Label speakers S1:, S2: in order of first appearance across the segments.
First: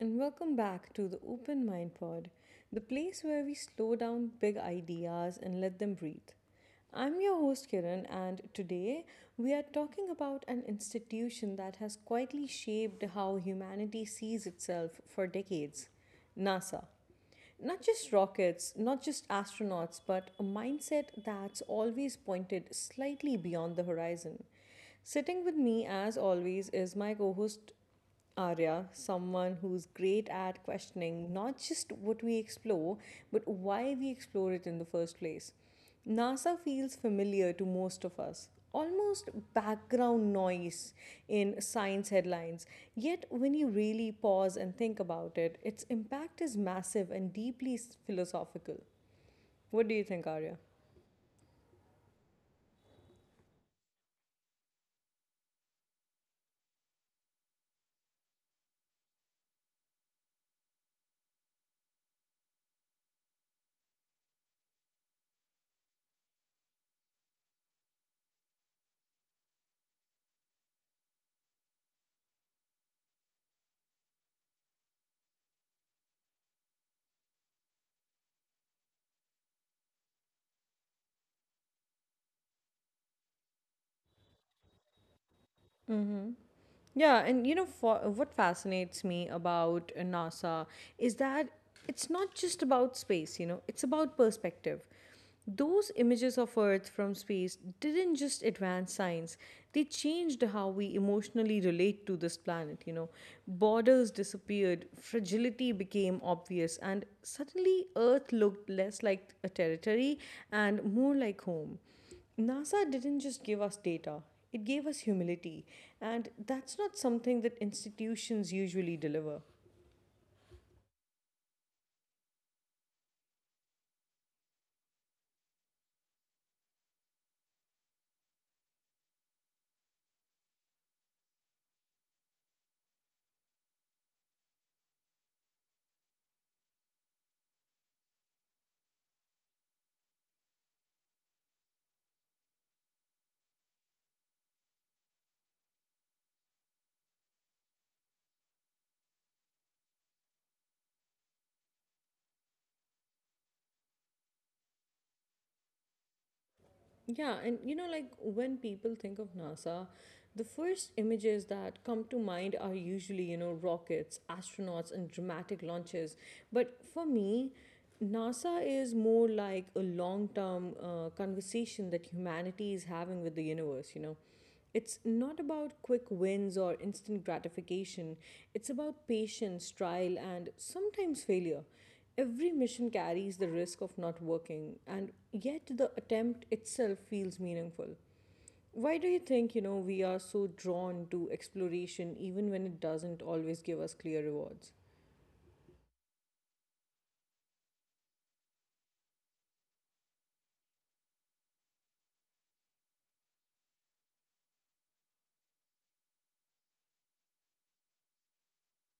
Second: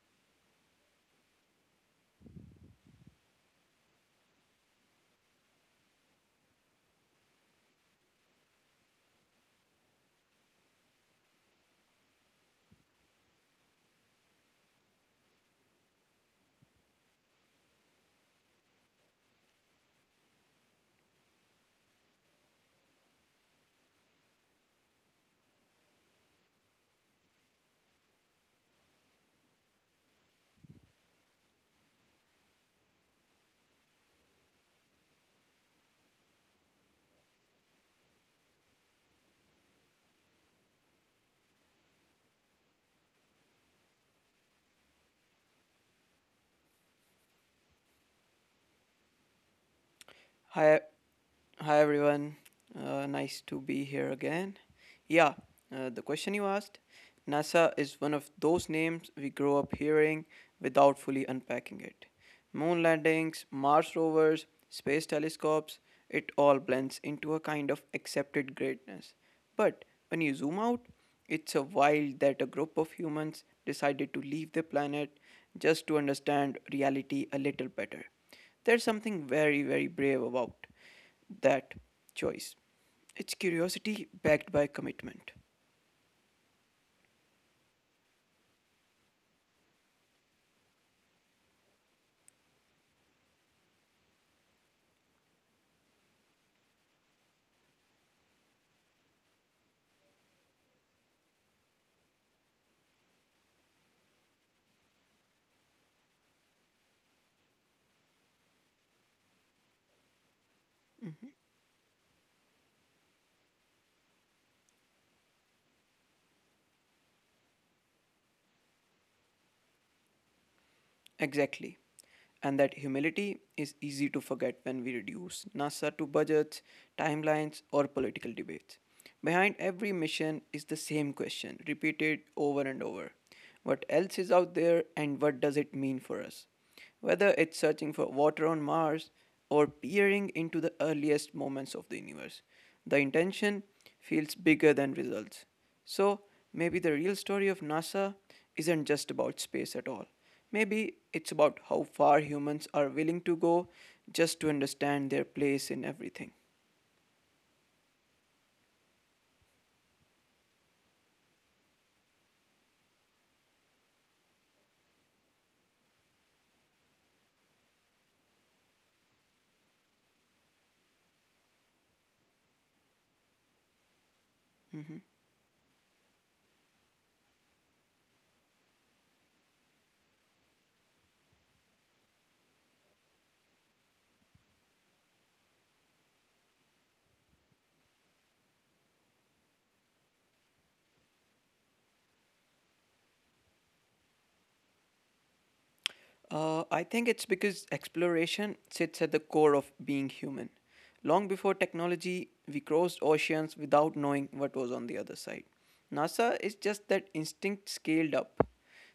S1: and welcome back to the Open Mind Pod, the place where we slow down big ideas and let them breathe. I'm your host Kiran, and today we are talking about an institution that has quietly shaped how humanity sees itself for decades: NASA. Not just rockets, not just astronauts, but a mindset that's always pointed slightly beyond the horizon. Sitting with me, as always, is my co host Arya, someone who's great at questioning not just what we explore, but why we explore it in the first place. NASA feels familiar to most of us, almost background noise in science headlines. Yet, when you really pause and think about it, its impact is massive and deeply philosophical. What do you think, Arya?
S2: Hi, hi everyone. Nice to be here again. Yeah, the question you asked, NASA is one of those names we grow up hearing without fully unpacking it. Moon landings, Mars rovers, space telescopes, it all blends into a kind of accepted greatness. But when you zoom out, it's a while that a group of humans decided to leave the planet just to understand reality a little better. There's something very, very brave about that choice. It's curiosity backed by commitment.
S1: Yeah, and you know for, what fascinates me about NASA is that it's not just about space, you know, it's about perspective. Those images of Earth from space didn't just advance science, they changed how we emotionally relate to this planet, you know. Borders disappeared, fragility became obvious, and suddenly Earth looked less like a territory and more like home. NASA didn't just give us data, it gave us humility. And that's not something that institutions usually deliver.
S2: Exactly. And that humility is easy to forget when we reduce NASA to budgets, timelines, or political debates. Behind every mission is the same question, repeated over and over. What else is out there, and what does it mean for us? Whether it's searching for water on Mars or peering into the earliest moments of the universe, the intention feels bigger than results. So, maybe the real story of NASA isn't just about space at all. Maybe it's about how far humans are willing to go just to understand their place in everything.
S1: Yeah, and you know, like when people think of NASA, the first images that come to mind are usually, you know, rockets, astronauts, and dramatic launches. But for me, NASA is more like a long term conversation that humanity is having with the universe, you know. It's
S2: Mm-hmm.
S1: not about quick wins or instant gratification. It's about patience, trial, and sometimes failure. Every mission carries the risk of not working, and yet the attempt itself feels meaningful. Why do you think, you know, we are so drawn to exploration even when it doesn't always give us clear rewards?
S2: I think it's because exploration sits at the core of being human. Long before technology, we crossed oceans without knowing what was on the other side. NASA is just that instinct scaled up.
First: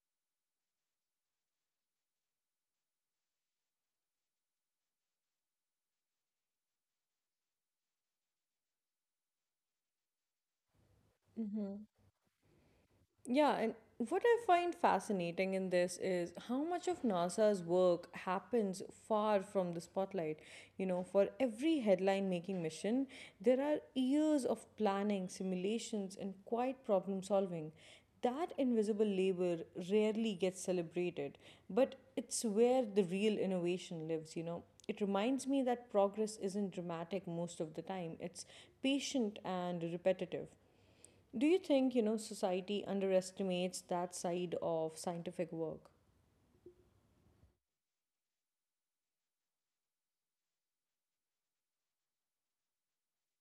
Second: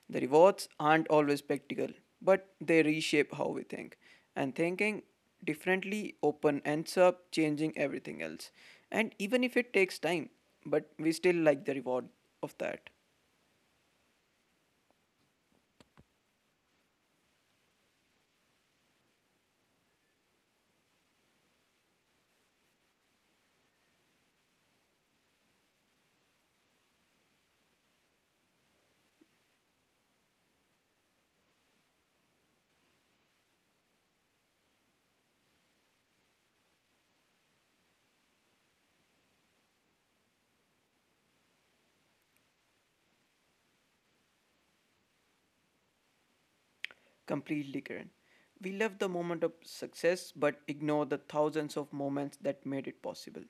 S2: The rewards aren't always practical, but they reshape how we think. And thinking differently open ends up changing everything else. And even if it takes time, but we still like the reward of that.
S1: Yeah, and what I find fascinating in this is how much of NASA's work happens far from the spotlight. You know, for every headline making mission, there are years of planning, simulations, and quiet problem solving. That invisible labor rarely gets celebrated, but it's where the real innovation lives, you know. It reminds me that progress isn't dramatic most of the time, it's patient and repetitive. Do you think, you know, society underestimates that side of scientific work?
S2: Completely, Kiran. We love the moment of success but ignore the thousands of moments that made it possible.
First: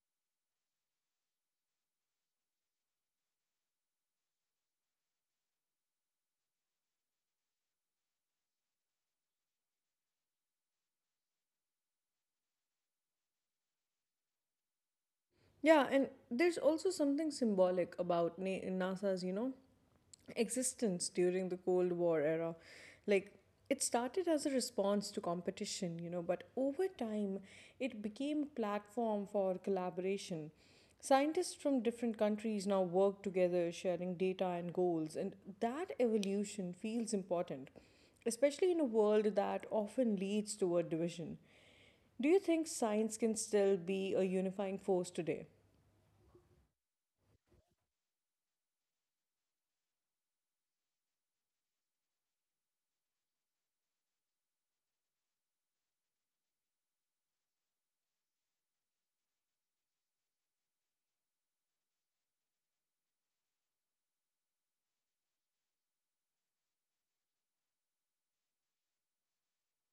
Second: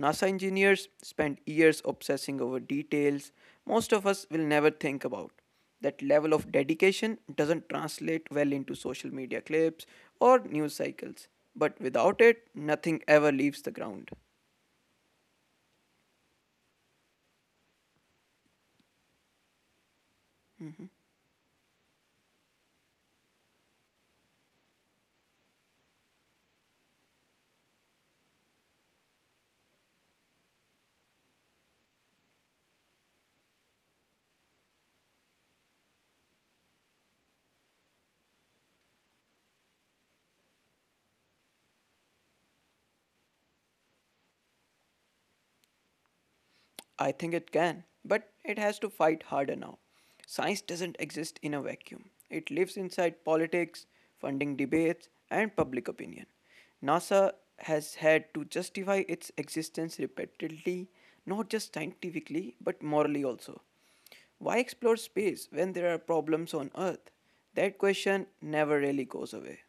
S2: NASA engineers spend years obsessing over details most of us will never think about. That level of dedication doesn't translate well into social media clips or news cycles, but without it, nothing ever leaves the ground.
S1: Yeah, and there's also something symbolic about NASA's, you know, existence during the Cold War era. Like, it started as a response to competition, you know, but over time, it became a platform for collaboration. Scientists from different countries now work together, sharing data and goals, and that evolution feels important, especially in a world that often leads toward division. Do you think science can still be a unifying force today?
S2: I think it can, but it has to fight harder now. Science doesn't exist in a vacuum. It lives inside politics, funding debates, and public opinion. NASA has had to justify its existence repeatedly, not just scientifically, but morally also. Why explore space when there are problems on Earth? That question never really goes away,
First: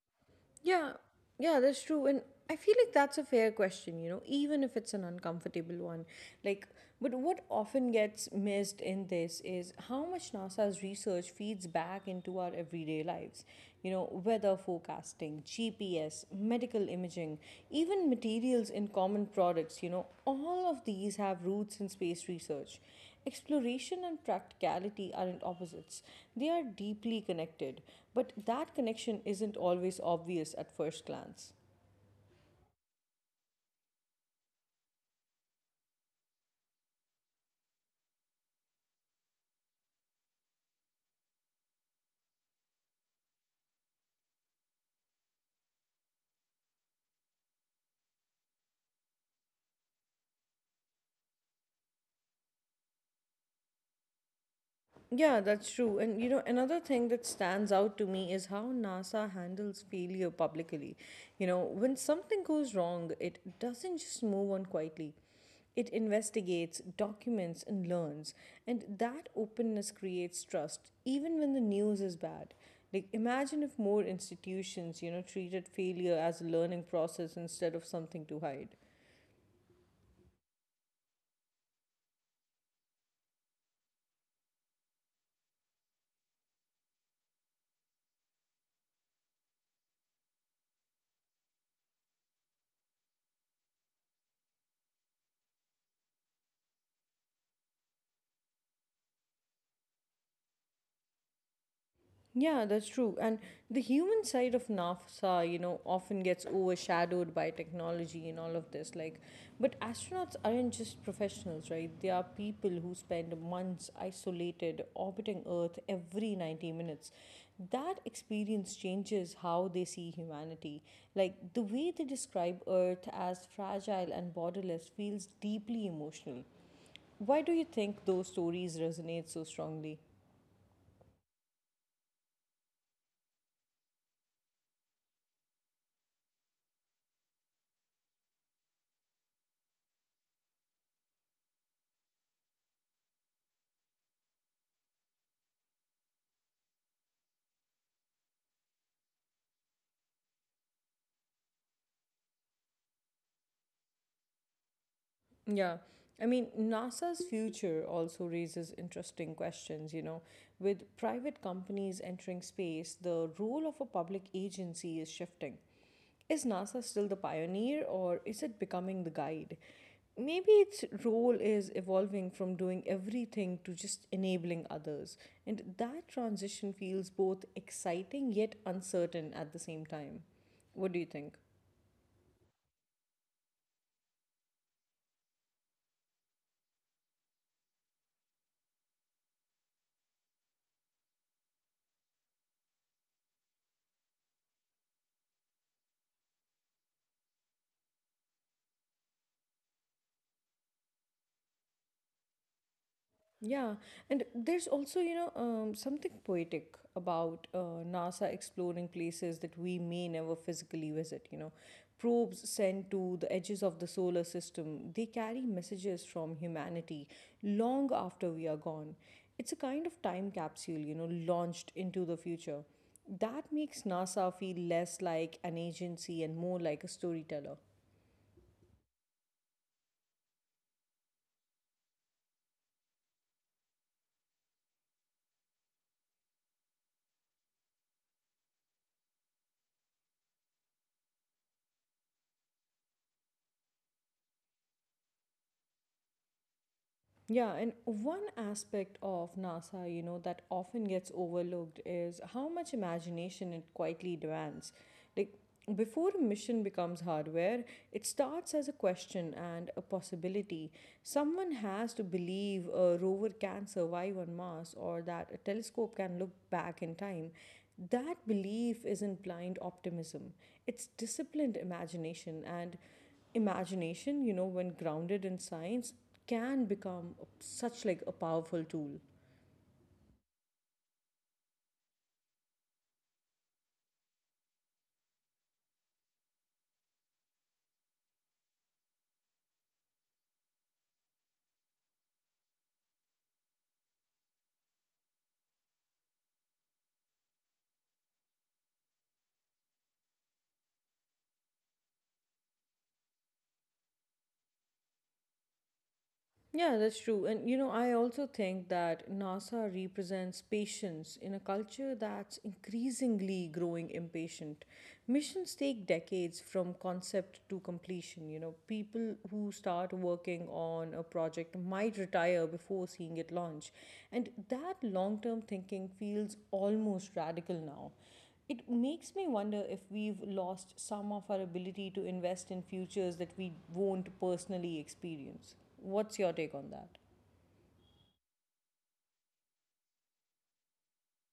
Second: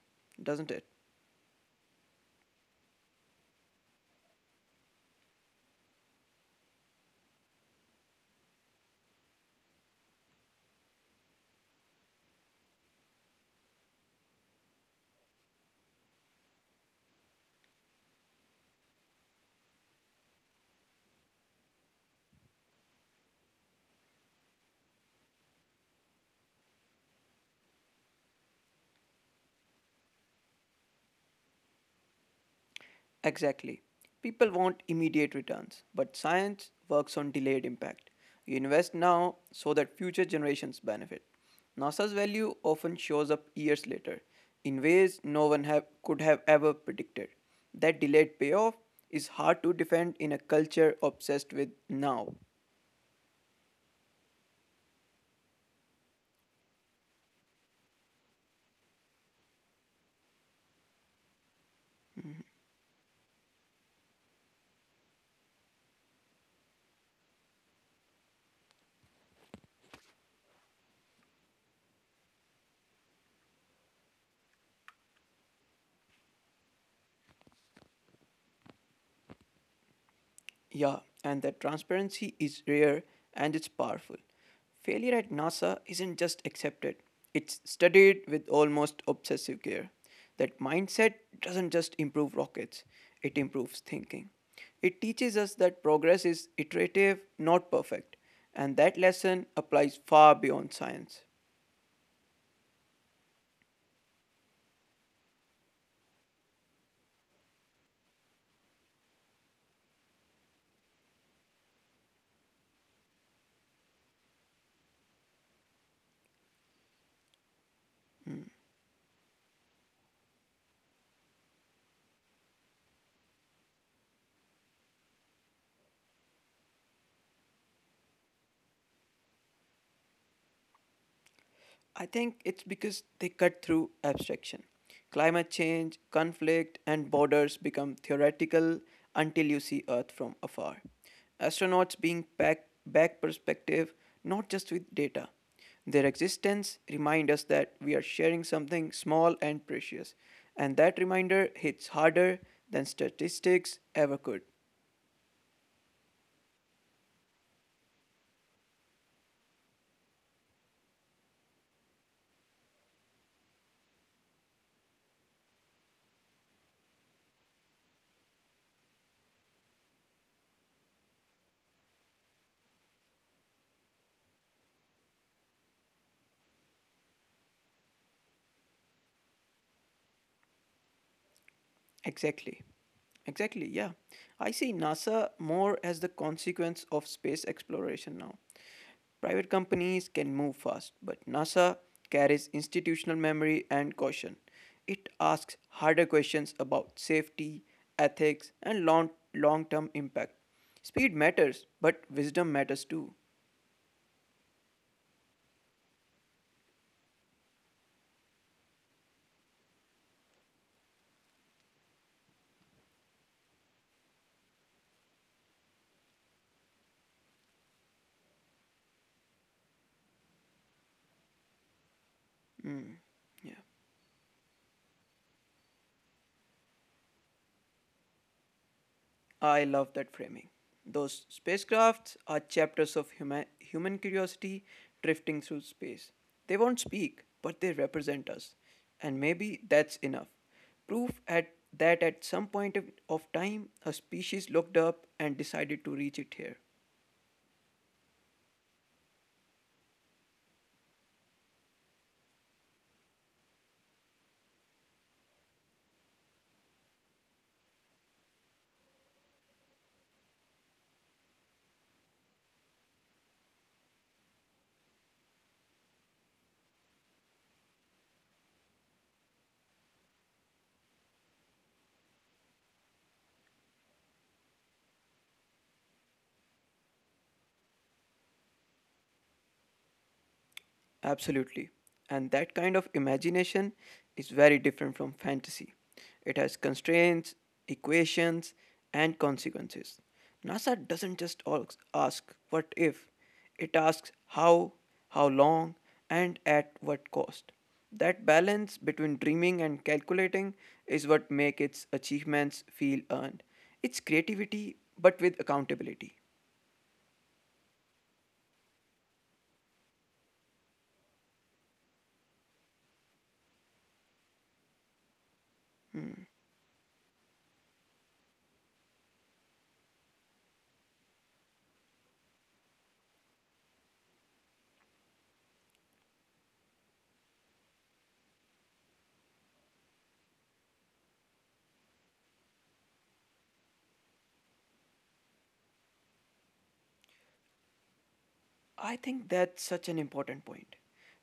S2: doesn't it?
S1: Yeah, yeah, that's true. And I feel like that's a fair question, you know, even if it's an uncomfortable one. Like, but what often gets missed in this is how much NASA's research feeds back into our everyday lives. You know, weather forecasting, GPS, medical imaging, even materials in common products, you know, all of these have roots in space research. Exploration and practicality aren't opposites, they are deeply connected, but that connection isn't always obvious at first glance.
S2: Exactly. People want immediate returns, but science works on delayed impact. You invest now so that future generations benefit. NASA's value often shows up years later in ways no one have, could have ever predicted. That delayed payoff is hard to defend in a culture obsessed with now.
S1: Yeah, that's true. And you know, another thing that stands out to me is how NASA handles failure publicly. You know, when something goes wrong, it doesn't just move on quietly. It investigates, documents, and learns. And that openness creates trust, even when the news is bad. Like, imagine if more institutions, you know, treated failure as a learning process instead of something to hide.
S2: Yeah, and that transparency is rare and it's powerful. Failure at NASA isn't just accepted, it's studied with almost obsessive care. That mindset doesn't just improve rockets, it improves thinking. It teaches us that progress is iterative, not perfect, and that lesson applies far beyond science.
S1: Yeah, that's true. And the human side of NASA, you know, often gets overshadowed by technology and all of this. Like, but astronauts aren't just professionals, right? They are people who spend months isolated, orbiting Earth every 90 minutes. That experience changes how they see humanity. Like, the way they describe Earth as fragile and borderless feels deeply emotional. Why do you think those stories resonate so strongly?
S2: I think it's because they cut through abstraction. Climate change, conflict, and borders become theoretical until you see Earth from afar. Astronauts being back, back perspective, not just with data. Their existence remind us that we are sharing something small and precious, and that reminder hits harder than statistics ever could.
S1: Yeah. I mean, NASA's future also raises interesting questions, you know. With private companies entering space, the role of a public agency is shifting. Is NASA still the pioneer or is it becoming the guide? Maybe its role is evolving from doing everything to just enabling others. And that transition feels both exciting yet uncertain at the same time. What do you think?
S2: Exactly. Exactly, yeah. I see NASA more as the consequence of space exploration now. Private companies can move fast, but NASA carries institutional memory and caution. It asks harder questions about safety, ethics, and long long term impact. Speed matters, but wisdom matters too.
S1: Yeah, and there's also, you know, something poetic about NASA exploring places that we may never physically visit. You know, probes sent to the edges of the solar system, they carry messages from humanity long after we are gone. It's a kind of time capsule, you know, launched into the future.
S2: Mm, yeah.
S1: That makes NASA feel less like an agency and more like a storyteller.
S2: I love that framing. Those spacecrafts are chapters of human curiosity drifting through space. They won't speak, but they represent us. And maybe that's enough. Proof at, that at some point of, time, a species looked up and decided to reach it here.
S1: Yeah, and one aspect of NASA, you know, that often gets overlooked is how much imagination it quietly demands. Like, before a mission becomes hardware, it starts as a question and a possibility. Someone has to believe a rover can survive on Mars or that a telescope can look back in time. That belief isn't blind optimism, it's disciplined imagination. And imagination, you know, when grounded in science, can become such like a powerful tool.
S2: Absolutely. And that kind of imagination is very different from fantasy. It has constraints, equations, and consequences. NASA doesn't just ask what if, it asks how long, and at what cost. That balance between dreaming and calculating is what makes its achievements feel earned. It's creativity but with accountability.
S1: Yeah, that's true. And you know, I also think that NASA represents patience in a culture that's increasingly growing impatient. Missions take decades from concept to completion. You know, people who start working on a project might retire before seeing it launch. And that long term thinking feels almost radical now. It makes me wonder if we've lost some of our ability to invest in futures that we won't personally experience. What's your take on that?
S2: I think that's such an important point.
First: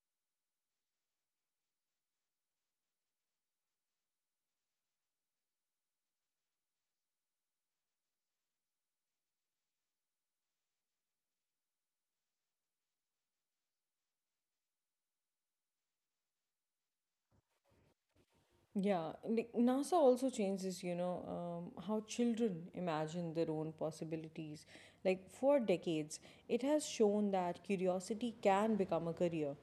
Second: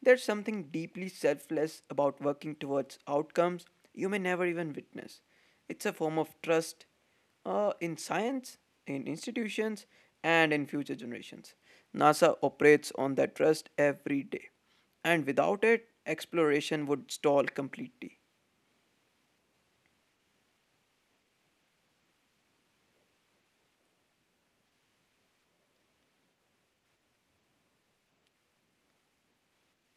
S2: There's something deeply selfless about working towards outcomes you may never even witness. It's a form of trust in science, in institutions, and in future generations. NASA operates on that trust every day, and without it, exploration would stall completely.
S1: Yeah, like NASA also changes, you know, how children imagine their own possibilities. Like for decades, it has shown that curiosity can become a career.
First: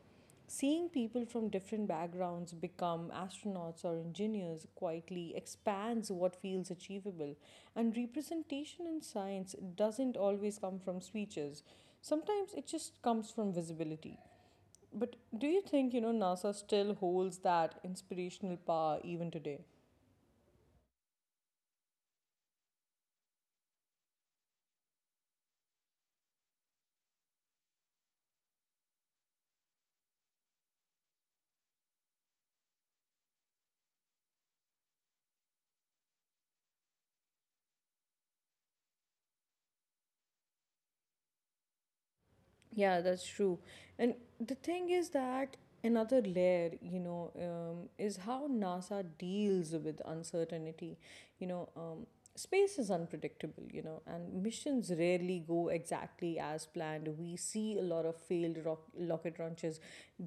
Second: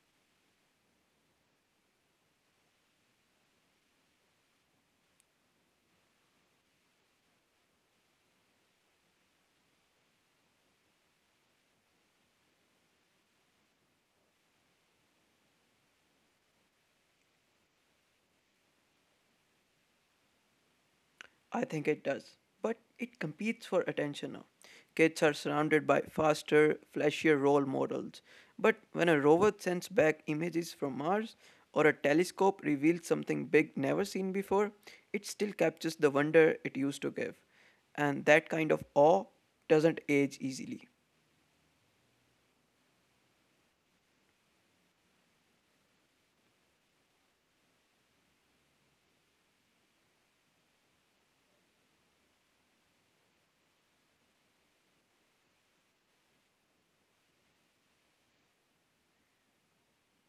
S1: Seeing people from different backgrounds become astronauts or engineers quietly expands what feels achievable. And representation in science doesn't always come from speeches, sometimes it just comes from visibility. But do you think, you know, NASA still holds that inspirational power even today?
S2: I think it does. But it competes for attention now. Kids are surrounded by faster, flashier role models. But when a rover sends back images from Mars or a telescope reveals something big never seen before, it still captures the wonder it used to give. And that kind of awe doesn't age easily.
S1: Yeah, that's true. And the thing is that another layer, you know, is how NASA deals with uncertainty. You know, space is unpredictable, you know, and missions rarely go exactly as planned. We see a lot of failed rocket launches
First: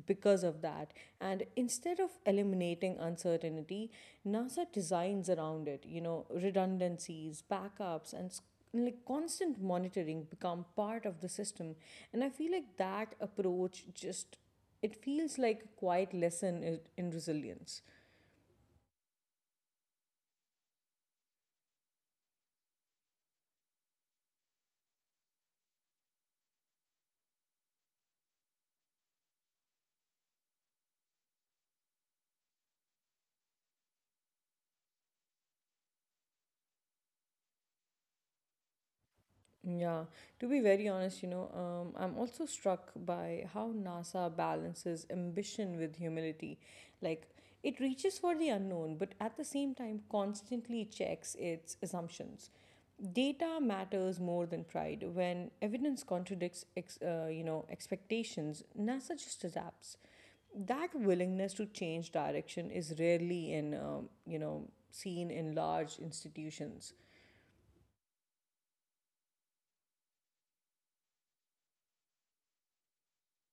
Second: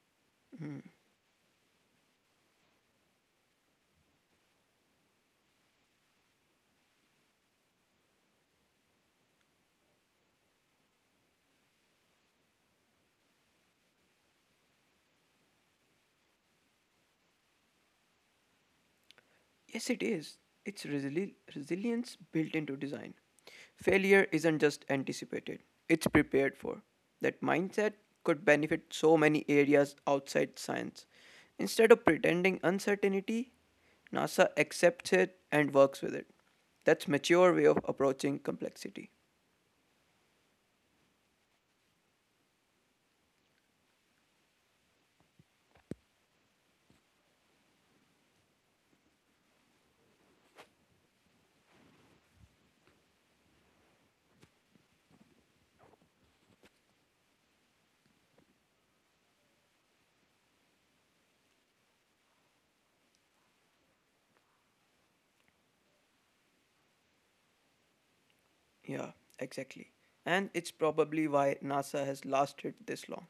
S1: because of
S2: Hmm.
S1: that. And instead of eliminating uncertainty, NASA designs around it, you know, redundancies, backups, and like constant monitoring become part of the system, and I feel like that approach just it feels like a quiet lesson in resilience.
S2: Yes, it is. It's resilience built into design. Failure isn't just anticipated, it's prepared for. That mindset could benefit so many areas outside science. Instead of pretending uncertainty, NASA accepts it and works with it. That's mature way of approaching complexity.
S1: Yeah, to be very honest, you know, I'm also struck by how NASA balances ambition with humility. Like, it reaches for the unknown but at the same time constantly checks its assumptions. Data matters more than pride. When evidence contradicts you know, expectations, NASA just adapts. That willingness to change direction is rarely in you know, seen in large institutions.
S2: Yeah, exactly. And it's probably why NASA has lasted this long.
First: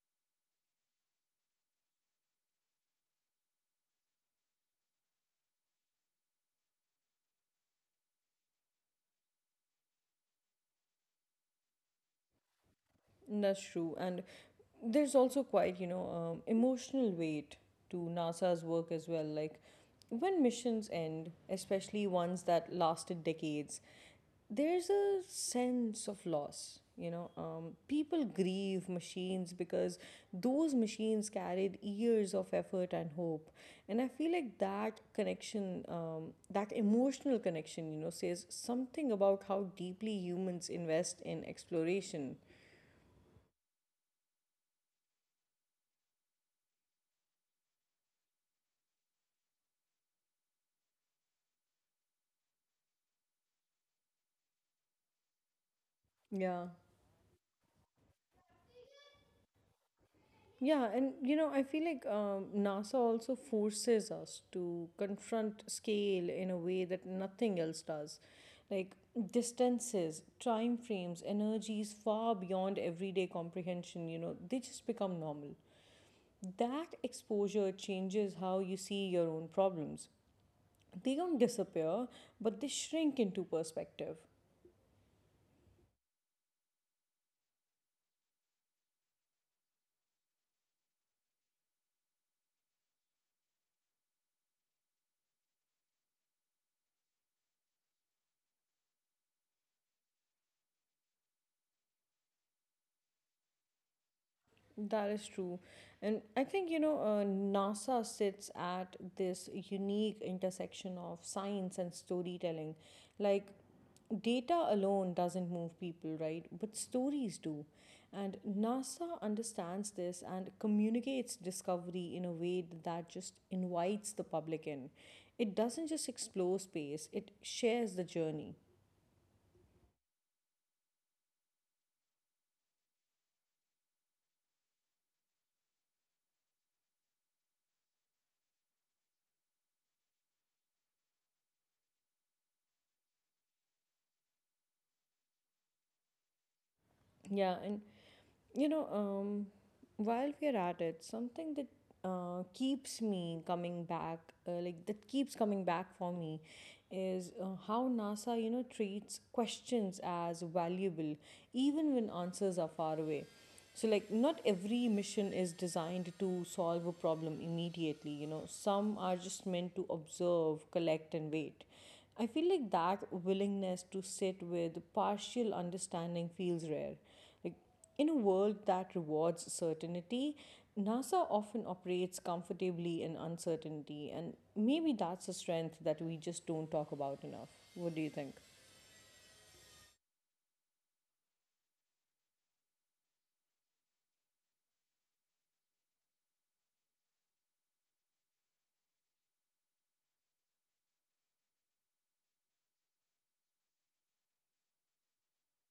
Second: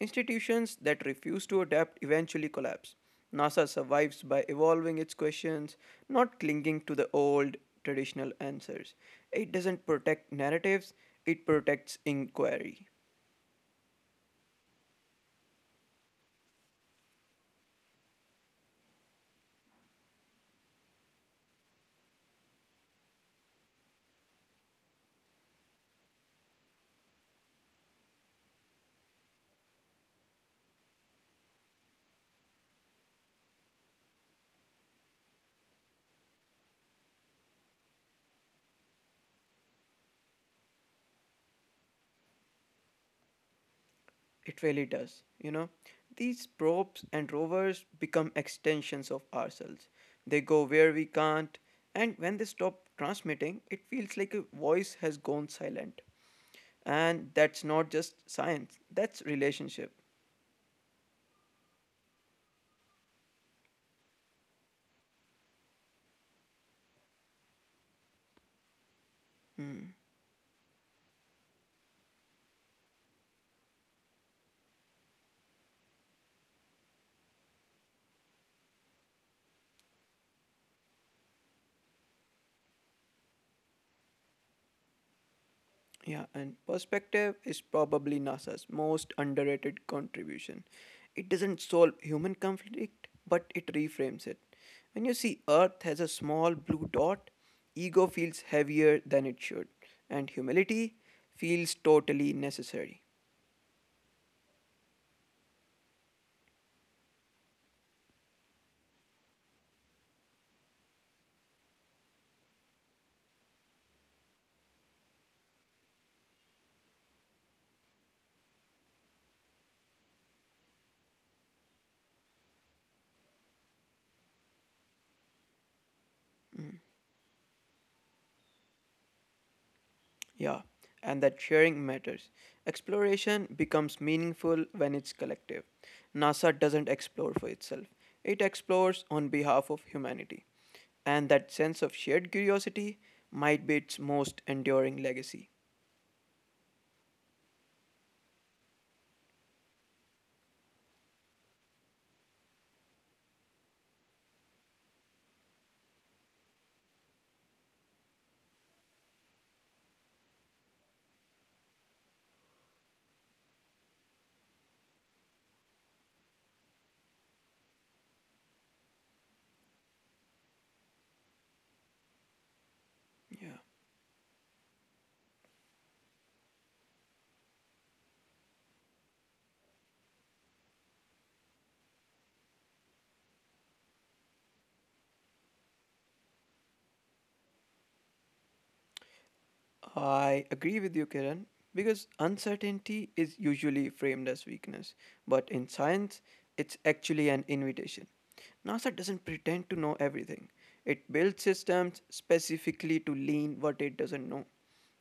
S2: Institutions that refuse to adapt eventually collapse. NASA survives by evolving its questions, not clinging to the old traditional answers. It doesn't protect narratives, it protects inquiry.
S1: That's true. And there's also quite, you know, emotional weight to NASA's work as well. Like, when missions end, especially ones that lasted decades, there's a sense of loss, you know, people grieve machines because those machines carried years of effort and hope. And I feel like that connection, that emotional connection, you know, says something about how deeply humans invest in exploration.
S2: It really does. You know, these probes and rovers become extensions of ourselves. They go where we can't, and when they stop transmitting, it feels like a voice has gone silent.
S1: Yeah.
S2: And that's not just science, that's relationship.
S1: Yeah, and you know, I feel like NASA also forces us to confront scale in a way that nothing else does. Like,
S2: Hmm.
S1: distances, time frames, energies far beyond everyday comprehension, you know, they just become normal. That exposure changes how you see your own problems. They don't disappear, but they shrink into perspective.
S2: Yeah, and perspective is probably NASA's most underrated contribution. It doesn't solve human conflict, but it reframes it. When you see Earth as a small blue dot, ego feels heavier than it should, and humility feels totally necessary.
S1: That is true. And I think, you know, NASA sits at this unique intersection of science and storytelling. Like, data alone doesn't move people, right? But stories do. And NASA understands this and communicates discovery in a way that just invites the public in. It doesn't just explore space, it shares the journey.
S2: Yeah, and that sharing matters. Exploration becomes meaningful when it's collective. NASA doesn't explore for itself, it explores on behalf of humanity. And that sense of shared curiosity might be its most enduring legacy.
S1: Yeah, and you know, while we are at it, something that keeps me coming back, like that keeps coming back for me, is how NASA, you know, treats questions as valuable, even when answers are far away. So, like, not every mission is designed to solve a problem immediately, you know, some are just meant to observe, collect, and wait. I feel like that willingness to
S2: Yeah.
S1: sit with partial understanding feels rare. Like, in a world that rewards certainty, NASA often operates comfortably in uncertainty, and maybe that's a strength that we just don't talk about enough. What do you think?
S2: I agree with you, Kiran, because uncertainty is usually framed as weakness, but in science, it's actually an invitation. NASA doesn't pretend to know everything, it builds systems specifically to lean what it doesn't know.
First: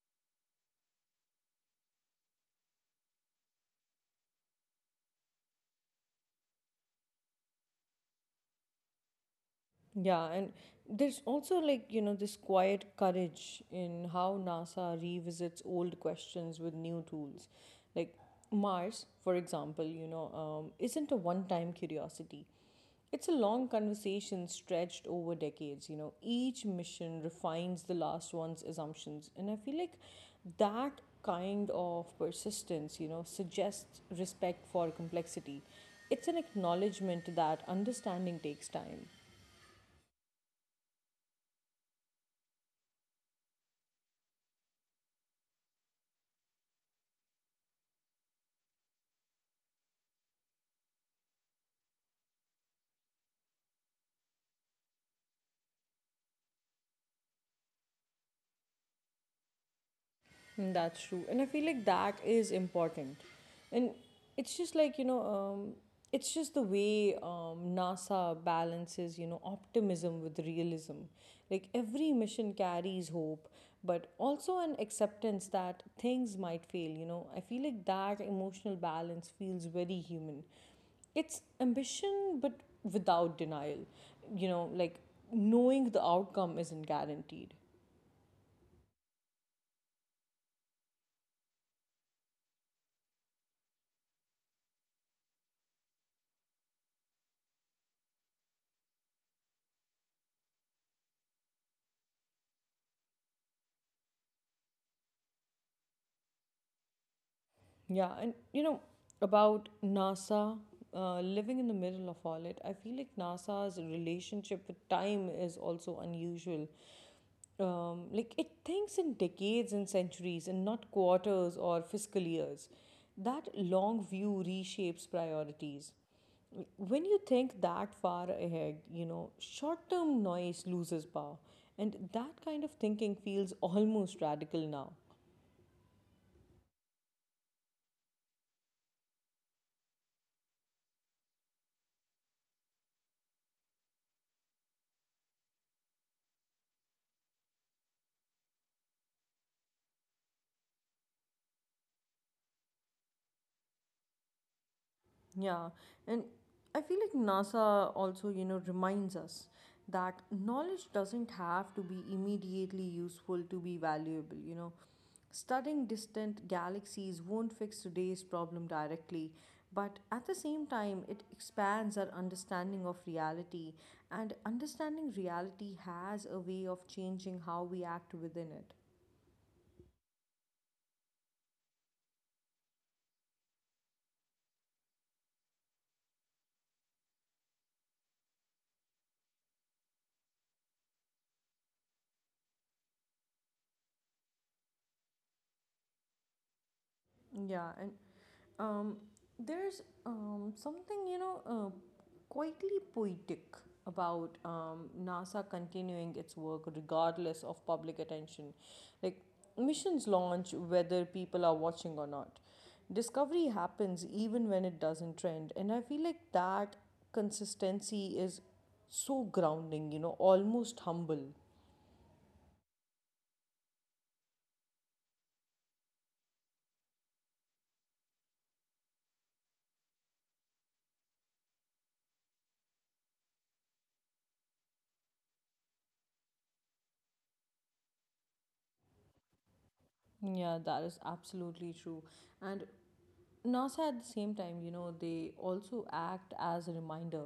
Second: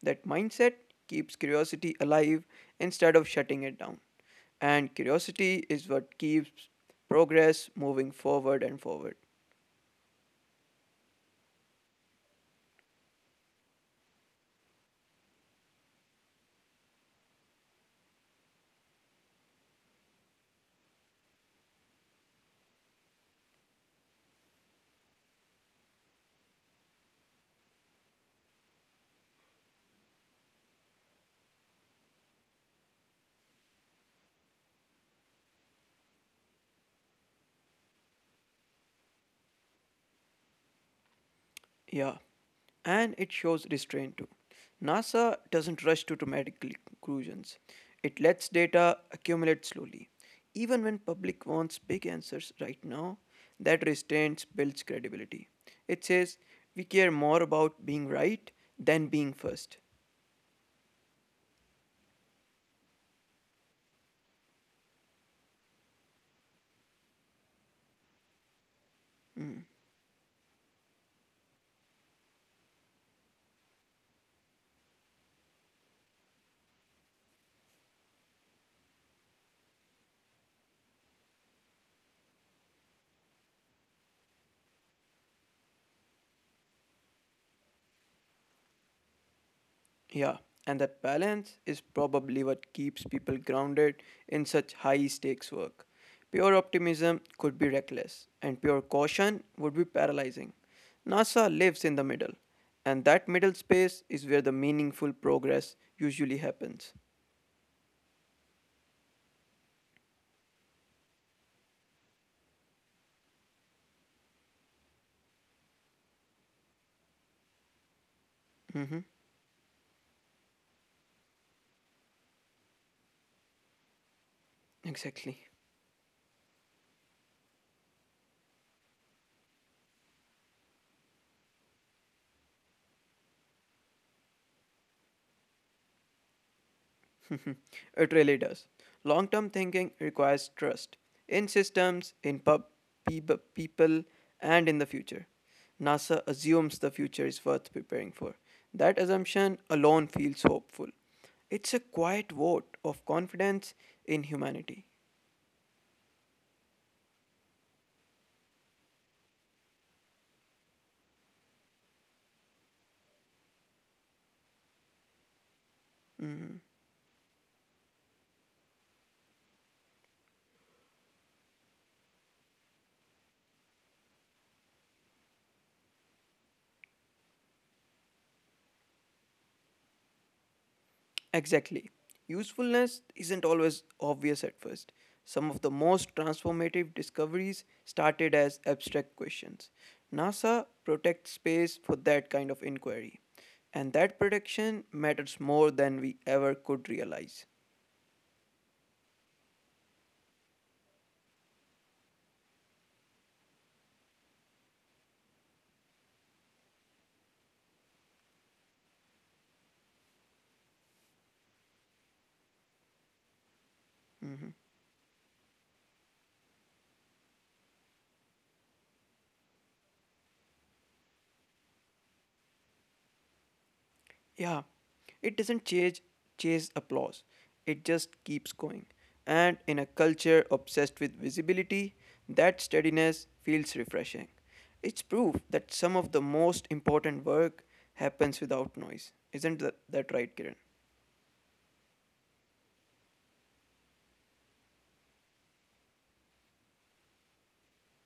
S2: That mindset keeps curiosity alive instead of shutting it down. And curiosity is what keeps progress moving forward and forward.
S1: Yeah, and there's also like, you know, this quiet courage in how NASA revisits old questions with new tools. Like Mars, for example, you know, isn't a one time curiosity. It's a long conversation stretched over decades. You know, each mission refines the last one's assumptions. And I feel like that kind of persistence, suggests respect for complexity. It's an acknowledgement that understanding takes time.
S2: Yeah, and it shows restraint too. NASA doesn't rush to dramatic conclusions. It lets data accumulate slowly. Even when public wants big answers right now, that restraint builds credibility. It says we care more about being right than being first.
S1: Mm, that's true. And I feel like that is important. And it's just like, you know, um, it's just the way NASA balances
S2: Mm.
S1: optimism with realism. Like every mission carries hope, but also an acceptance that things might fail. I feel like that emotional balance feels very human. It's ambition, but without denial, like knowing the outcome isn't guaranteed.
S2: Yeah, and that balance is probably what keeps people grounded in such high stakes work. Pure optimism could be reckless, and pure caution would be paralyzing. NASA lives in the middle, and that middle space is where the meaningful progress usually happens.
S1: Yeah, and about NASA, living in the middle of all it, I feel like NASA's relationship with time is also unusual. Like, it thinks
S2: Hmm.
S1: in decades and centuries and not quarters or fiscal years. That long view reshapes
S2: Exactly.
S1: priorities. When you think that far ahead, short term noise loses power. And that kind of thinking feels almost radical now.
S2: It really does. Long term thinking requires trust in systems, in people, and in the future. NASA assumes the future is worth preparing for. That assumption alone feels hopeful. It's a quiet vote of confidence in humanity.
S1: Yeah, and I feel like NASA also, reminds us that knowledge doesn't have to be immediately useful to be valuable. Studying
S2: Mhm.
S1: distant galaxies won't fix today's problem directly, but at the same time, it expands our understanding of reality, and understanding reality has a way of changing how we act within it.
S2: Exactly. Usefulness isn't always obvious at first. Some of the most transformative discoveries started as abstract questions. NASA protects space for that kind of inquiry. And that protection matters more than we ever could realize.
S1: Yeah, and um, there's something quietly poetic about NASA continuing its work regardless of public attention. Like missions launch whether people are watching or not. Discovery
S2: Mhm.
S1: happens even when it doesn't trend. And I feel like that consistency is so grounding, almost humble.
S2: Yeah, it doesn't chase applause. It just keeps going. And in a culture obsessed with visibility, that steadiness feels refreshing. It's proof that some of the most important work happens without noise. Isn't that right, Kiran?
S1: Yeah, that is absolutely true. And NASA at the same time, they also act as a reminder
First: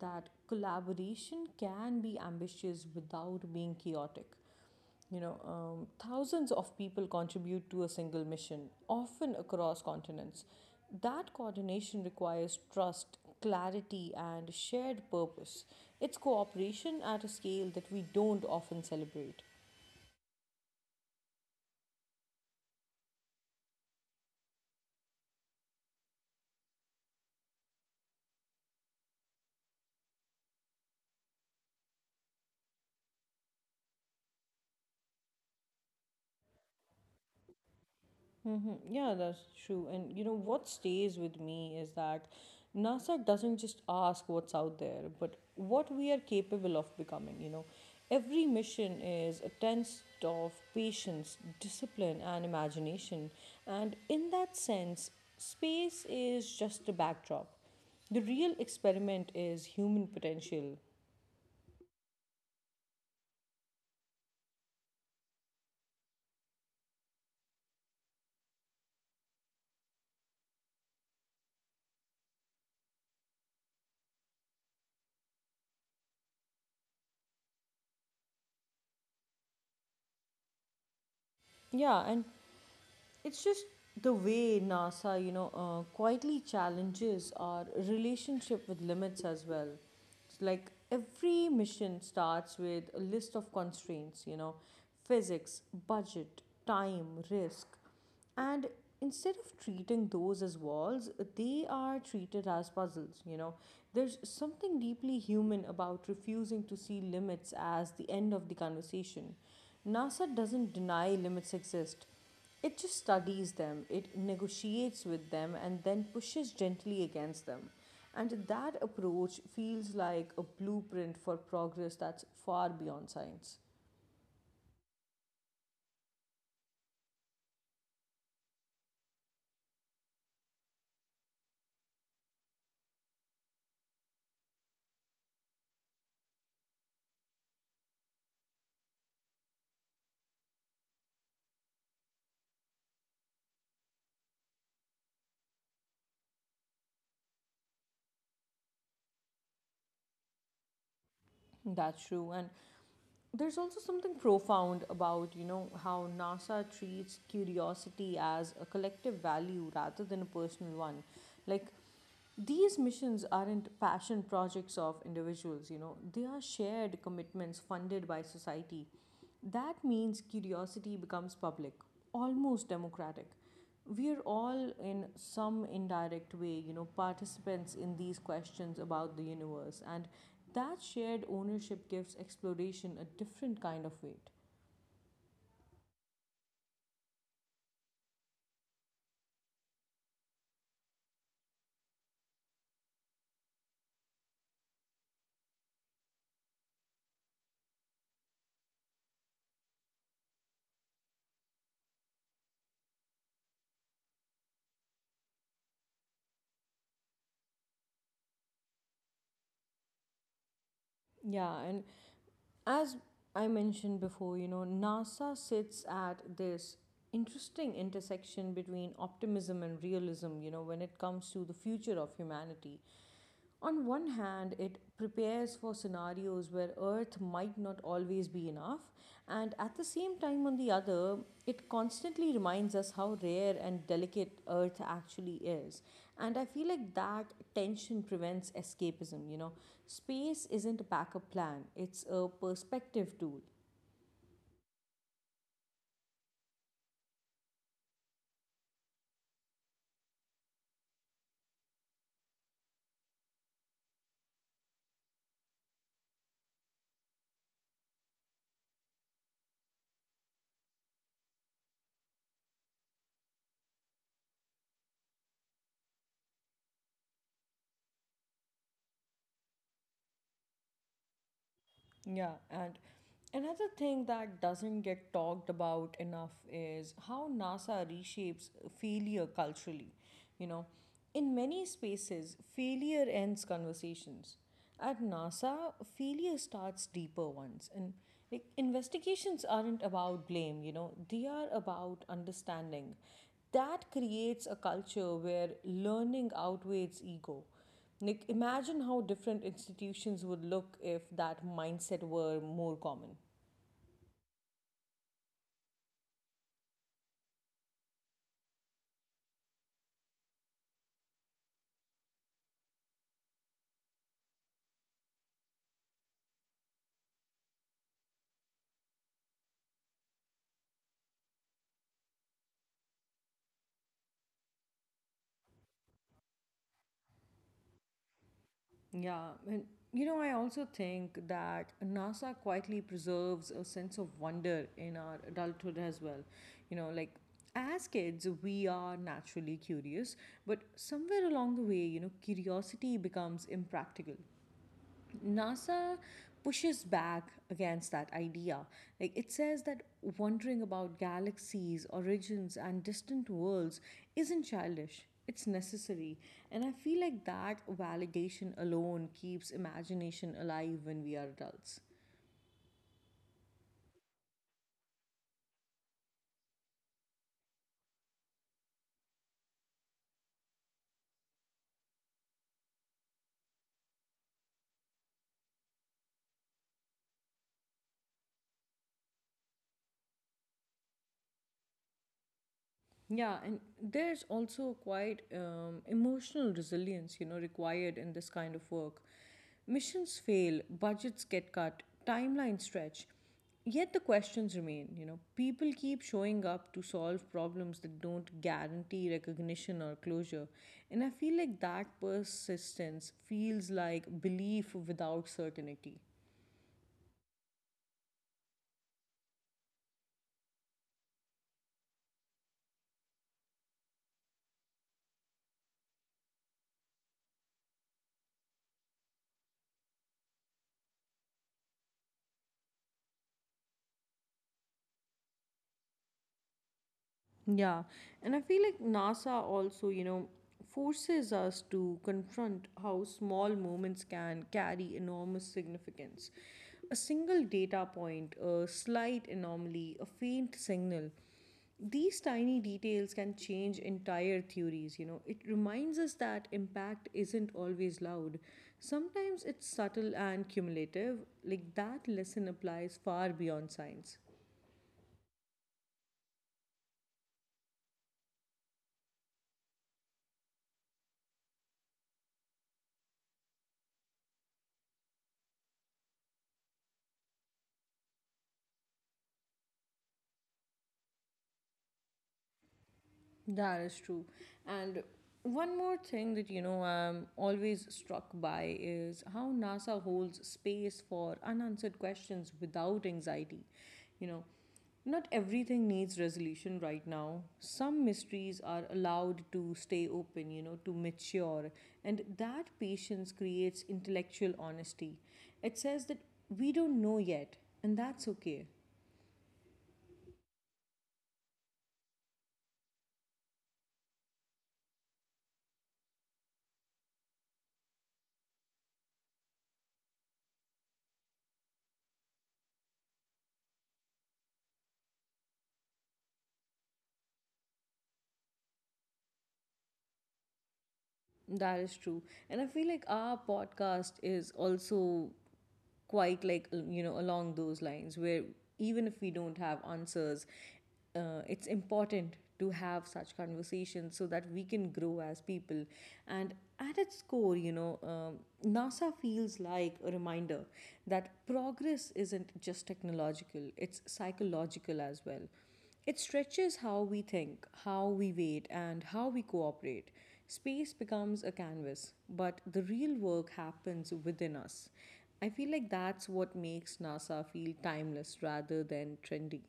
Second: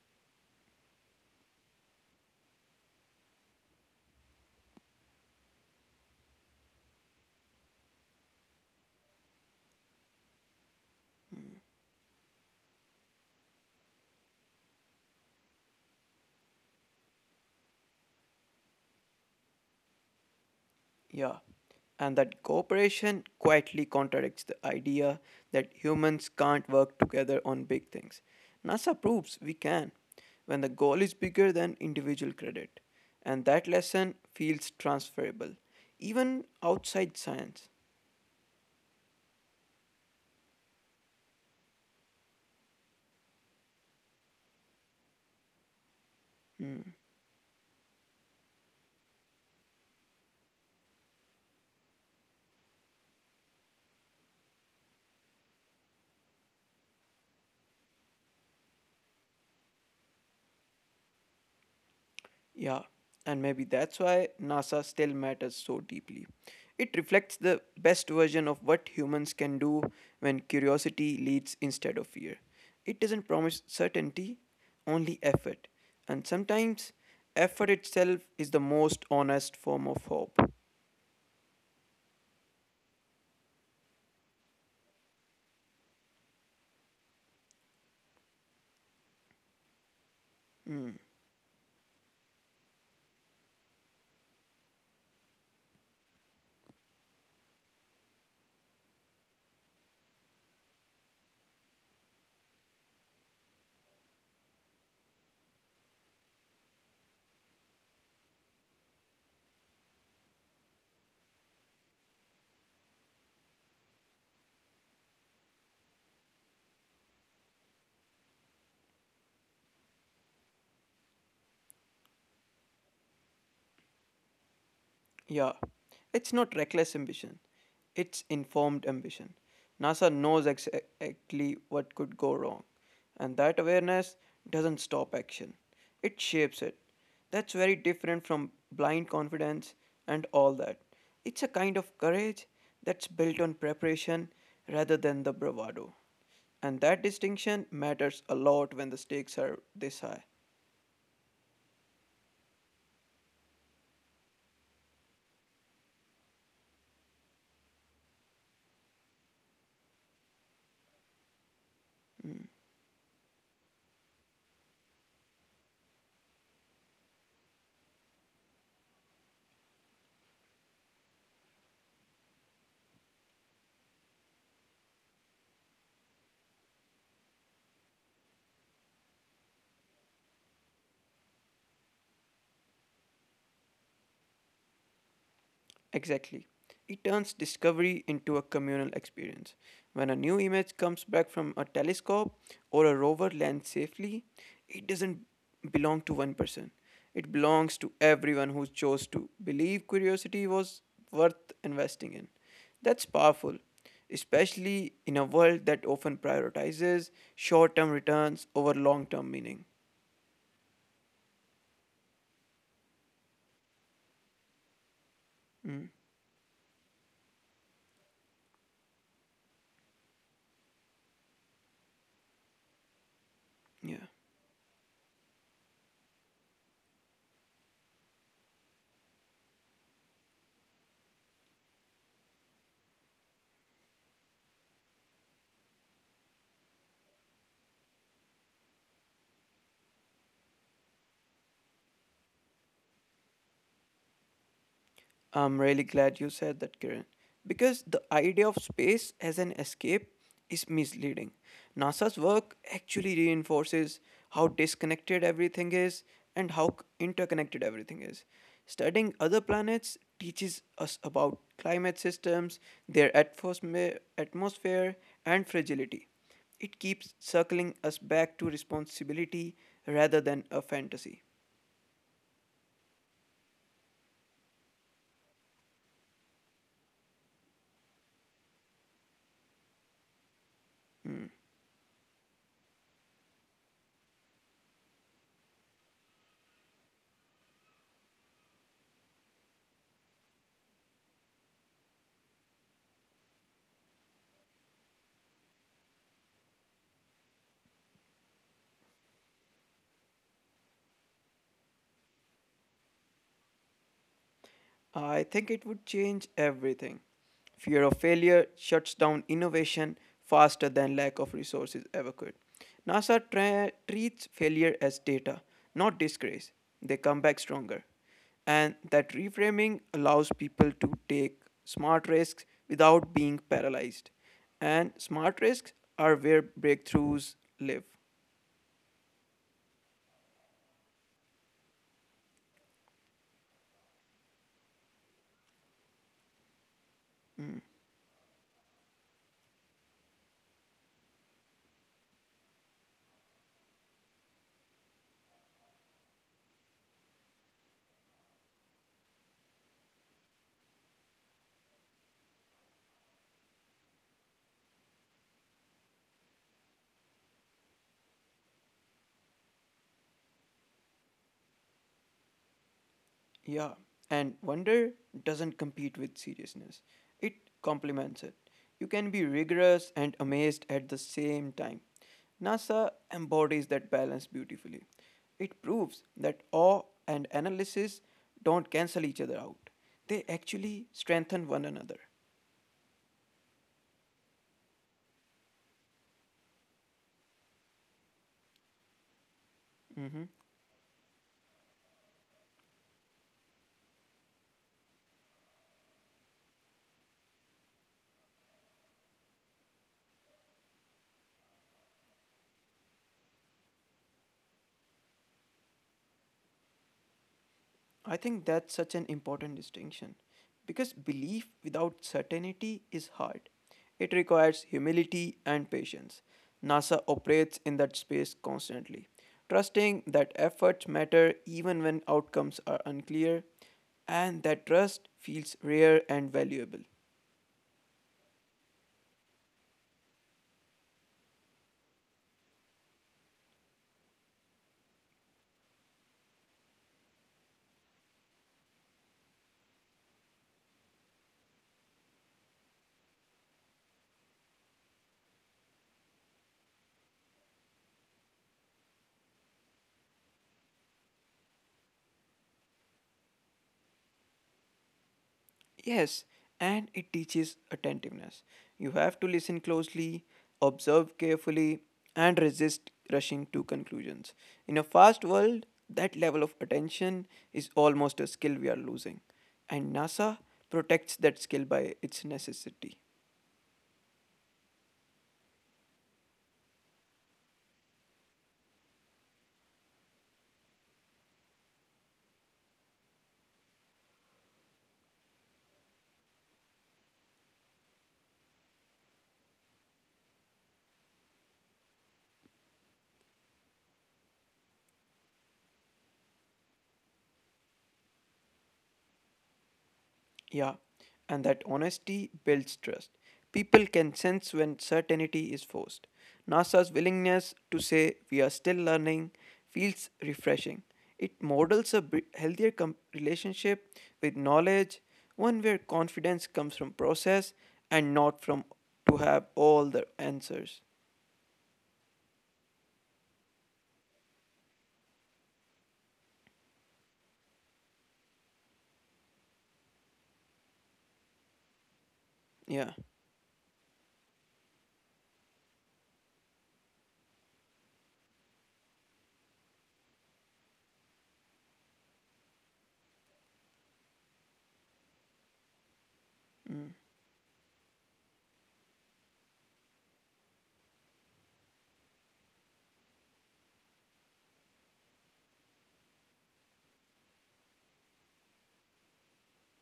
S1: that collaboration can be ambitious without being chaotic. Thousands of people contribute to a single mission, often across continents. That coordination requires trust, clarity, and shared purpose. It's cooperation at a scale that we don't often celebrate.
S2: Yeah, and that cooperation quietly contradicts the idea that humans can't work together on big things. NASA proves we can when the goal is bigger than individual credit, and that lesson feels transferable, even outside science.
S1: Mm-hmm. Yeah, that's true. And you know what stays with me is that NASA doesn't just ask what's out there, but what we are capable
S2: Hmm.
S1: of becoming. You know, every mission is a test of patience, discipline, and imagination. And in that sense, space is just a backdrop. The real experiment is human potential.
S2: Yeah, and maybe that's why NASA still matters so deeply. It reflects the best version of what humans can do when curiosity leads instead of fear. It doesn't promise certainty, only effort. And sometimes, effort itself is the most honest form of hope.
S1: Yeah, and it's just the way NASA, quietly challenges our relationship with limits as well. It's like
S2: Hmm.
S1: every mission starts with a list of constraints, physics, budget, time, risk. And instead of treating those as walls, they are treated as puzzles. There's something deeply human about refusing to see limits as the end of the conversation. NASA doesn't deny limits exist. It just studies them, it negotiates with them, and then pushes gently against them. And that approach feels like a blueprint for progress that's far beyond science.
S2: Yeah, it's not reckless ambition, it's informed ambition. NASA knows exactly what could go wrong, and that awareness doesn't stop action, it shapes it. That's very different from blind confidence and all that. It's a kind of courage that's built on preparation rather than the bravado. And that distinction matters a lot when the stakes are this high.
S1: That's true. And there's also something profound about, how NASA treats curiosity as a collective value rather than a personal one. Like these missions aren't passion projects of individuals, they are shared commitments funded by society. That means curiosity becomes public, almost democratic. We are all, in some indirect way, participants in these questions about the universe, and that shared ownership gives exploration a different kind of weight.
S2: Exactly. It turns discovery into a communal experience. When a new image comes back from a telescope or a rover lands safely, it doesn't belong to one person. It belongs to everyone who chose to believe curiosity was worth investing in. That's powerful, especially in a world that often prioritizes short term returns over long term meaning.
S1: Yeah, and as I mentioned before, NASA sits at
S2: Mm,
S1: this interesting intersection between optimism and realism, when it comes to the future of humanity. On one
S2: yeah.
S1: hand, it prepares for scenarios where Earth might not always be enough, and at the same time, on the other, it constantly reminds us how rare and delicate Earth actually is. And I feel like that tension prevents escapism, Space isn't a backup plan, it's a perspective tool.
S2: I'm really glad you said that, Kiran, because the idea of space as an escape is misleading. NASA's work actually reinforces how disconnected everything is and how interconnected everything is. Studying other planets teaches us about climate systems, their atmosphere, and fragility. It keeps circling us back to responsibility rather than a fantasy.
S1: Yeah, and another thing that doesn't get talked about enough is how NASA reshapes failure culturally. You know,
S2: Hmm.
S1: in many spaces, failure ends conversations. At NASA, failure starts deeper ones. And like investigations aren't about blame, they are about understanding. That creates a culture where learning outweighs ego. Like, imagine how different institutions would look if that mindset were more common.
S2: I think it would change everything. Fear of failure shuts down innovation faster than lack of resources ever could. NASA treats failure as data, not disgrace. They come back stronger. And that reframing allows people to take smart risks without being paralyzed. And smart risks are where breakthroughs live.
S1: Yeah, and you know, I also think that NASA quietly preserves a sense of wonder in our adulthood as well. You know, like
S2: Mm.
S1: as kids, we are naturally curious, but somewhere along the way, curiosity becomes impractical. NASA pushes back against that idea. Like it says that wondering about galaxies, origins, and distant worlds isn't childish. It's necessary. And I feel like that validation alone keeps imagination alive when we are adults.
S2: Yeah, and wonder doesn't compete with seriousness, it complements it. You can be rigorous and amazed at the same time. NASA embodies that balance beautifully. It proves that awe and analysis don't cancel each other out, they actually strengthen one another.
S1: Yeah, and there's also quite emotional resilience, required in this kind of work. Missions
S2: Mm-hmm.
S1: fail, budgets get cut, timelines stretch. Yet the questions remain, people keep showing up to solve problems that don't guarantee recognition or closure. And I feel like that persistence feels like belief without certainty.
S2: I think that's such an important distinction because belief without certainty is hard. It requires humility and patience. NASA operates in that space constantly, trusting that efforts matter even when outcomes are unclear, and that trust feels rare and valuable.
S1: Yeah, and I feel like NASA also, forces us to confront how small moments can carry enormous significance. A single data point, a slight anomaly, a faint signal. These tiny details can change entire theories. It reminds us that impact isn't always loud. Sometimes it's subtle and cumulative. Like that lesson applies far beyond science.
S2: Yes, and it teaches attentiveness. You have to listen closely, observe carefully, and resist rushing to conclusions. In a fast world, that level of attention is almost a skill we are losing, and NASA protects that skill by its necessity.
S1: That is true. And one more thing that, I'm always struck by is how NASA holds space for unanswered questions without anxiety. You know, not everything needs resolution right now. Some mysteries are allowed to stay open, to mature. And that patience creates intellectual honesty. It says that we don't know yet, and that's okay.
S2: Yeah, and that honesty builds trust. People can sense when certainty is forced. NASA's willingness to say we are still learning feels refreshing. It models a healthier relationship with knowledge, one where confidence comes from process and not from to have all the answers.
S1: That is true. And I feel like our podcast is also quite like you know along those lines where even if we don't have answers it's important to
S2: Yeah.
S1: have such conversations so that we can grow as people. And at its core, NASA feels like a reminder that progress isn't just technological, it's psychological as well. It stretches
S2: Mm.
S1: how we think, how we wait, and how we cooperate. Space becomes a canvas, but the real work happens within us. I feel like that's what makes NASA feel timeless rather than trendy.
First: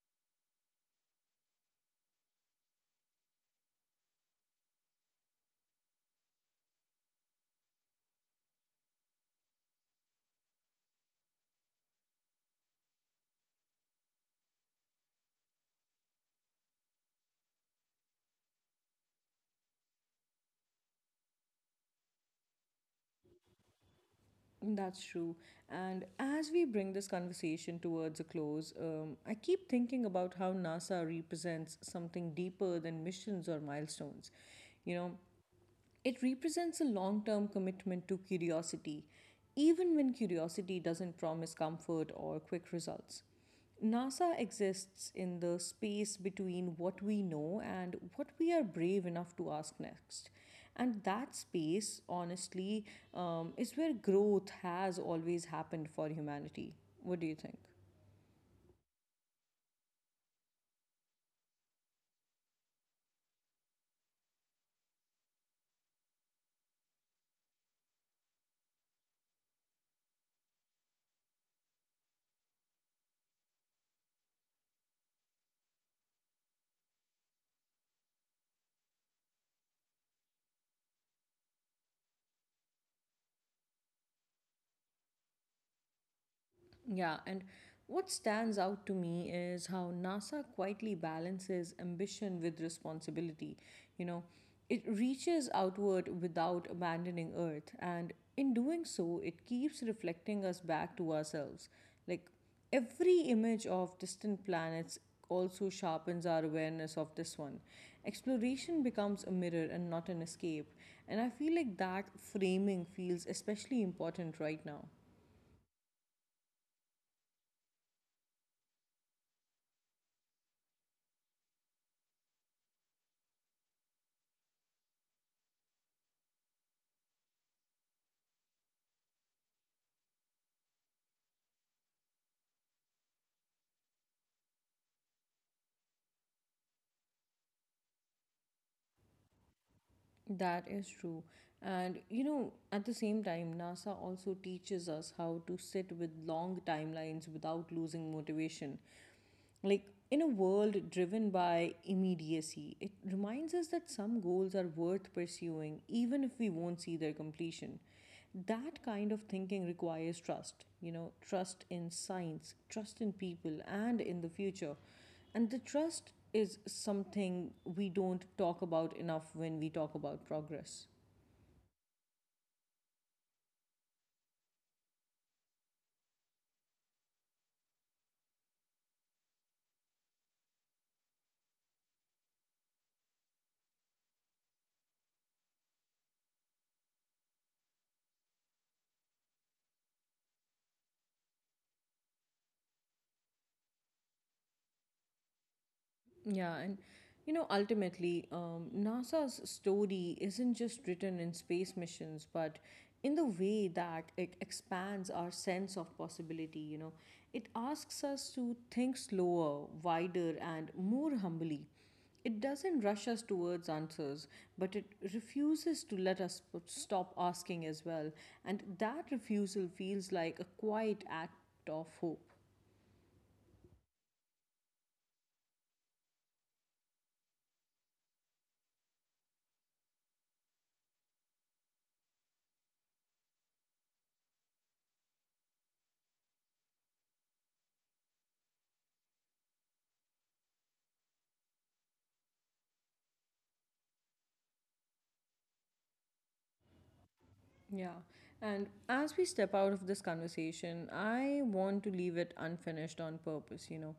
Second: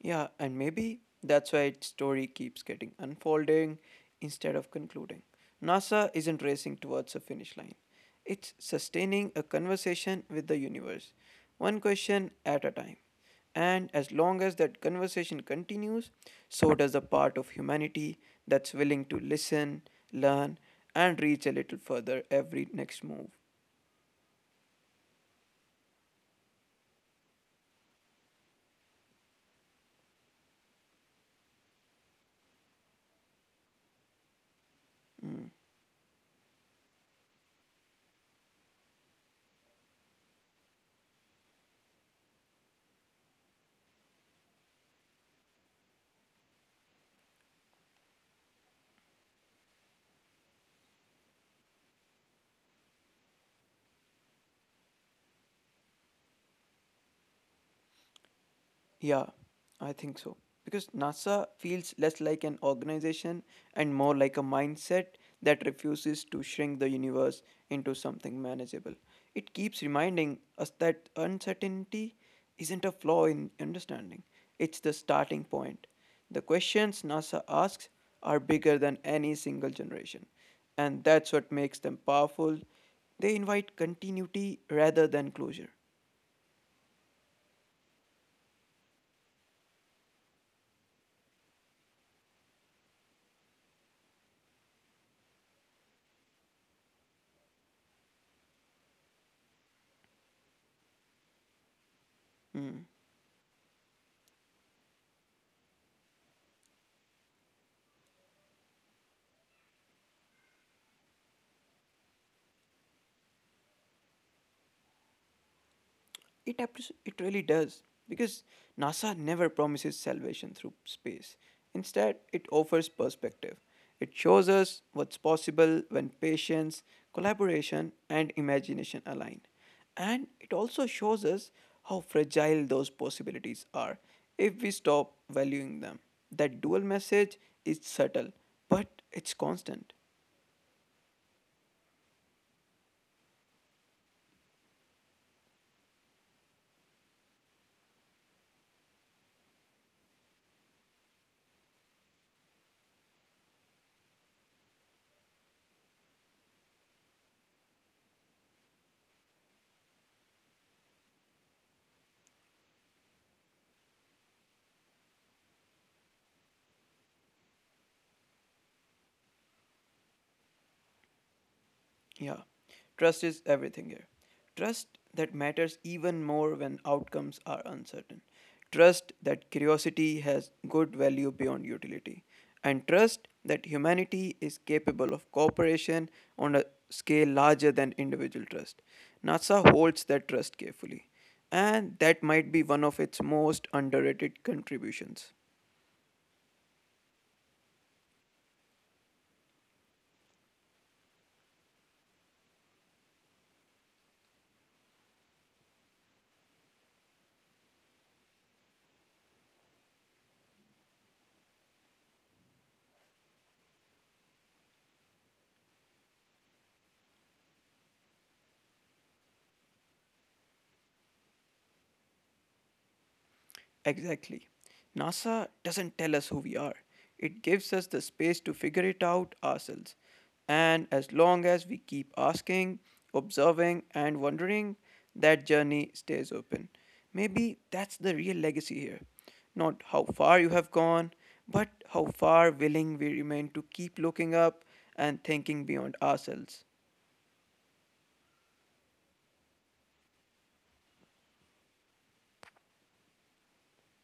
S2: Yeah, and maybe that's why its story keeps getting unfolding instead of concluding. NASA isn't racing towards a finish line, it's sustaining a conversation with the universe, one question at a time. And as long as that conversation continues, so does the part of humanity that's willing to listen, learn, and reach a little further every next move.
S1: That's true. And as we bring this conversation towards a close, I keep thinking about how NASA represents something deeper than missions or milestones. You know,
S2: Mm.
S1: it represents a long term commitment to curiosity, even when curiosity doesn't promise comfort or quick results. NASA exists in the space between what we know and what we are brave enough to ask next. And that space, honestly, is where growth has always happened for humanity. What do you think?
S2: Yeah, I think so. Because NASA feels less like an organization and more like a mindset that refuses to shrink the universe into something manageable. It keeps reminding us that uncertainty isn't a flaw in understanding, it's the starting point. The questions NASA asks are bigger than any single generation, and that's what makes them powerful. They invite continuity rather than closure.
S1: Yeah, and what stands out to me is how NASA quietly balances ambition with responsibility. You know, it reaches outward without abandoning Earth, and in doing so, it keeps reflecting us back to ourselves. Like, every
S2: Hmm.
S1: image of distant planets also sharpens our awareness of this one. Exploration becomes a mirror and not an escape, and I feel like that framing feels especially important right now.
S2: It really does because NASA never promises salvation through space. Instead, it offers perspective. It shows us what's possible when patience, collaboration, and imagination align. And it also shows us how fragile those possibilities are if we stop valuing them. That dual message is subtle, but it's constant.
S1: That is true. And you know, at the same time, NASA also teaches us how to sit with long timelines without losing motivation. Like in a world driven by immediacy, it reminds us that some goals are worth pursuing even if we won't see their completion. That kind of thinking requires trust, trust in science, trust in people, and in the future. And the trust is something we don't talk about enough when we talk about progress.
S2: Yeah, trust is everything here. Trust that matters even more when outcomes are uncertain. Trust that curiosity has good value beyond utility. And trust that humanity is capable of cooperation on a scale larger than individual trust. NASA holds that trust carefully. And that might be one of its most underrated contributions.
S1: Yeah, and you know, ultimately, NASA's story isn't just written in space missions, but in the way that it expands our sense of possibility, it asks us to think slower, wider, and more humbly. It doesn't rush us towards answers, but it refuses to let us stop asking as well. And that refusal feels like a quiet act of hope.
S2: Exactly. NASA doesn't tell us who we are, it gives us the space to figure it out ourselves. And as long as we keep asking, observing, and wondering, that journey stays open. Maybe that's the real legacy here. Not how far you have gone, but how far willing we remain to keep looking up and thinking beyond ourselves.
S1: Yeah. And as we step out of this conversation, I want to leave it unfinished on purpose,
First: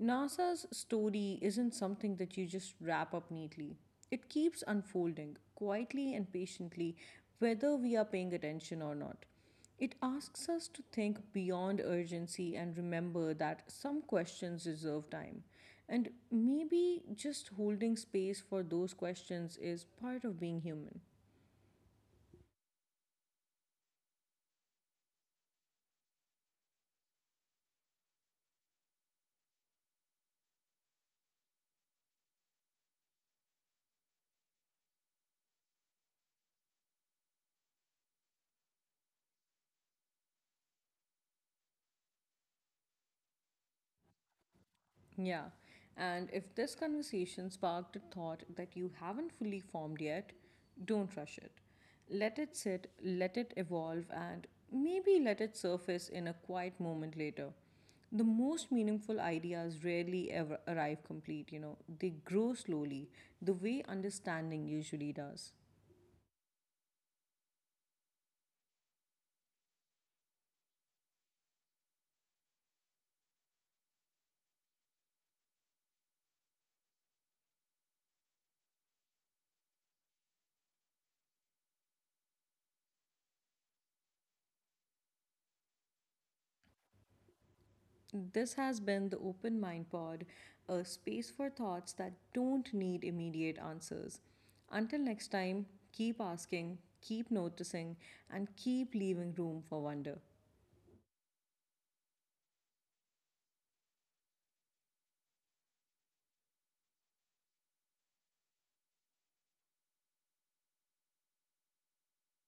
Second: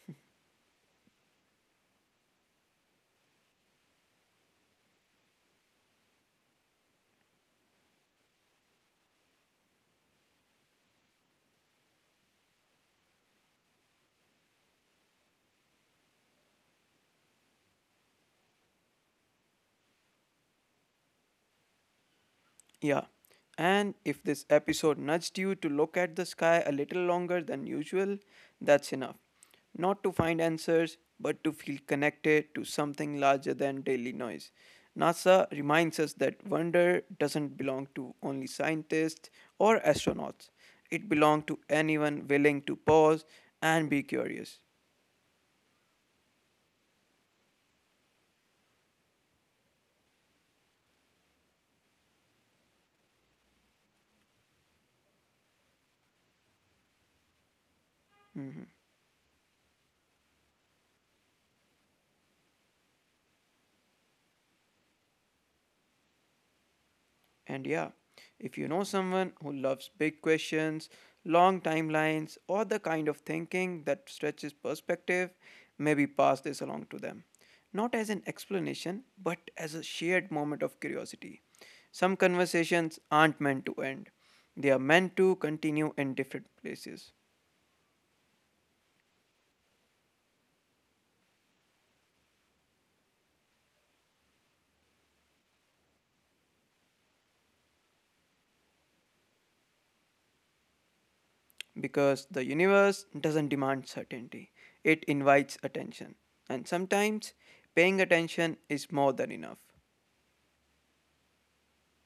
S1: NASA's story isn't something that you just wrap up neatly. It keeps unfolding quietly and patiently, whether we are paying attention or not. It asks us to think beyond urgency and remember that some questions deserve time. And maybe just holding space for those questions is part of being human.
S2: Yeah. And if this episode nudged you to look at the sky a little longer than usual, that's enough. Not to find answers, but to feel connected to something larger than daily noise. NASA reminds us that wonder doesn't belong to only scientists or astronauts. It belongs to anyone willing to pause and be curious.
S1: Yeah. And if this conversation sparked a thought that you haven't fully formed yet, don't rush it. Let it sit, let it evolve, and maybe let it surface in a quiet moment later. The most
S2: Mhm.
S1: meaningful ideas rarely ever arrive complete, they grow slowly, the way understanding usually does.
S2: And yeah, if you know someone who loves big questions, long timelines, or the kind of thinking that stretches perspective, maybe pass this along to them. Not as an explanation, but as a shared moment of curiosity. Some conversations aren't meant to end, they are meant to continue in different places.
S1: This has been the Open Mind Pod, a space for thoughts that don't need immediate answers. Until next time, keep asking, keep noticing, and keep leaving room for wonder.
S2: Because the universe doesn't demand certainty, it invites attention. And sometimes paying attention is more than enough.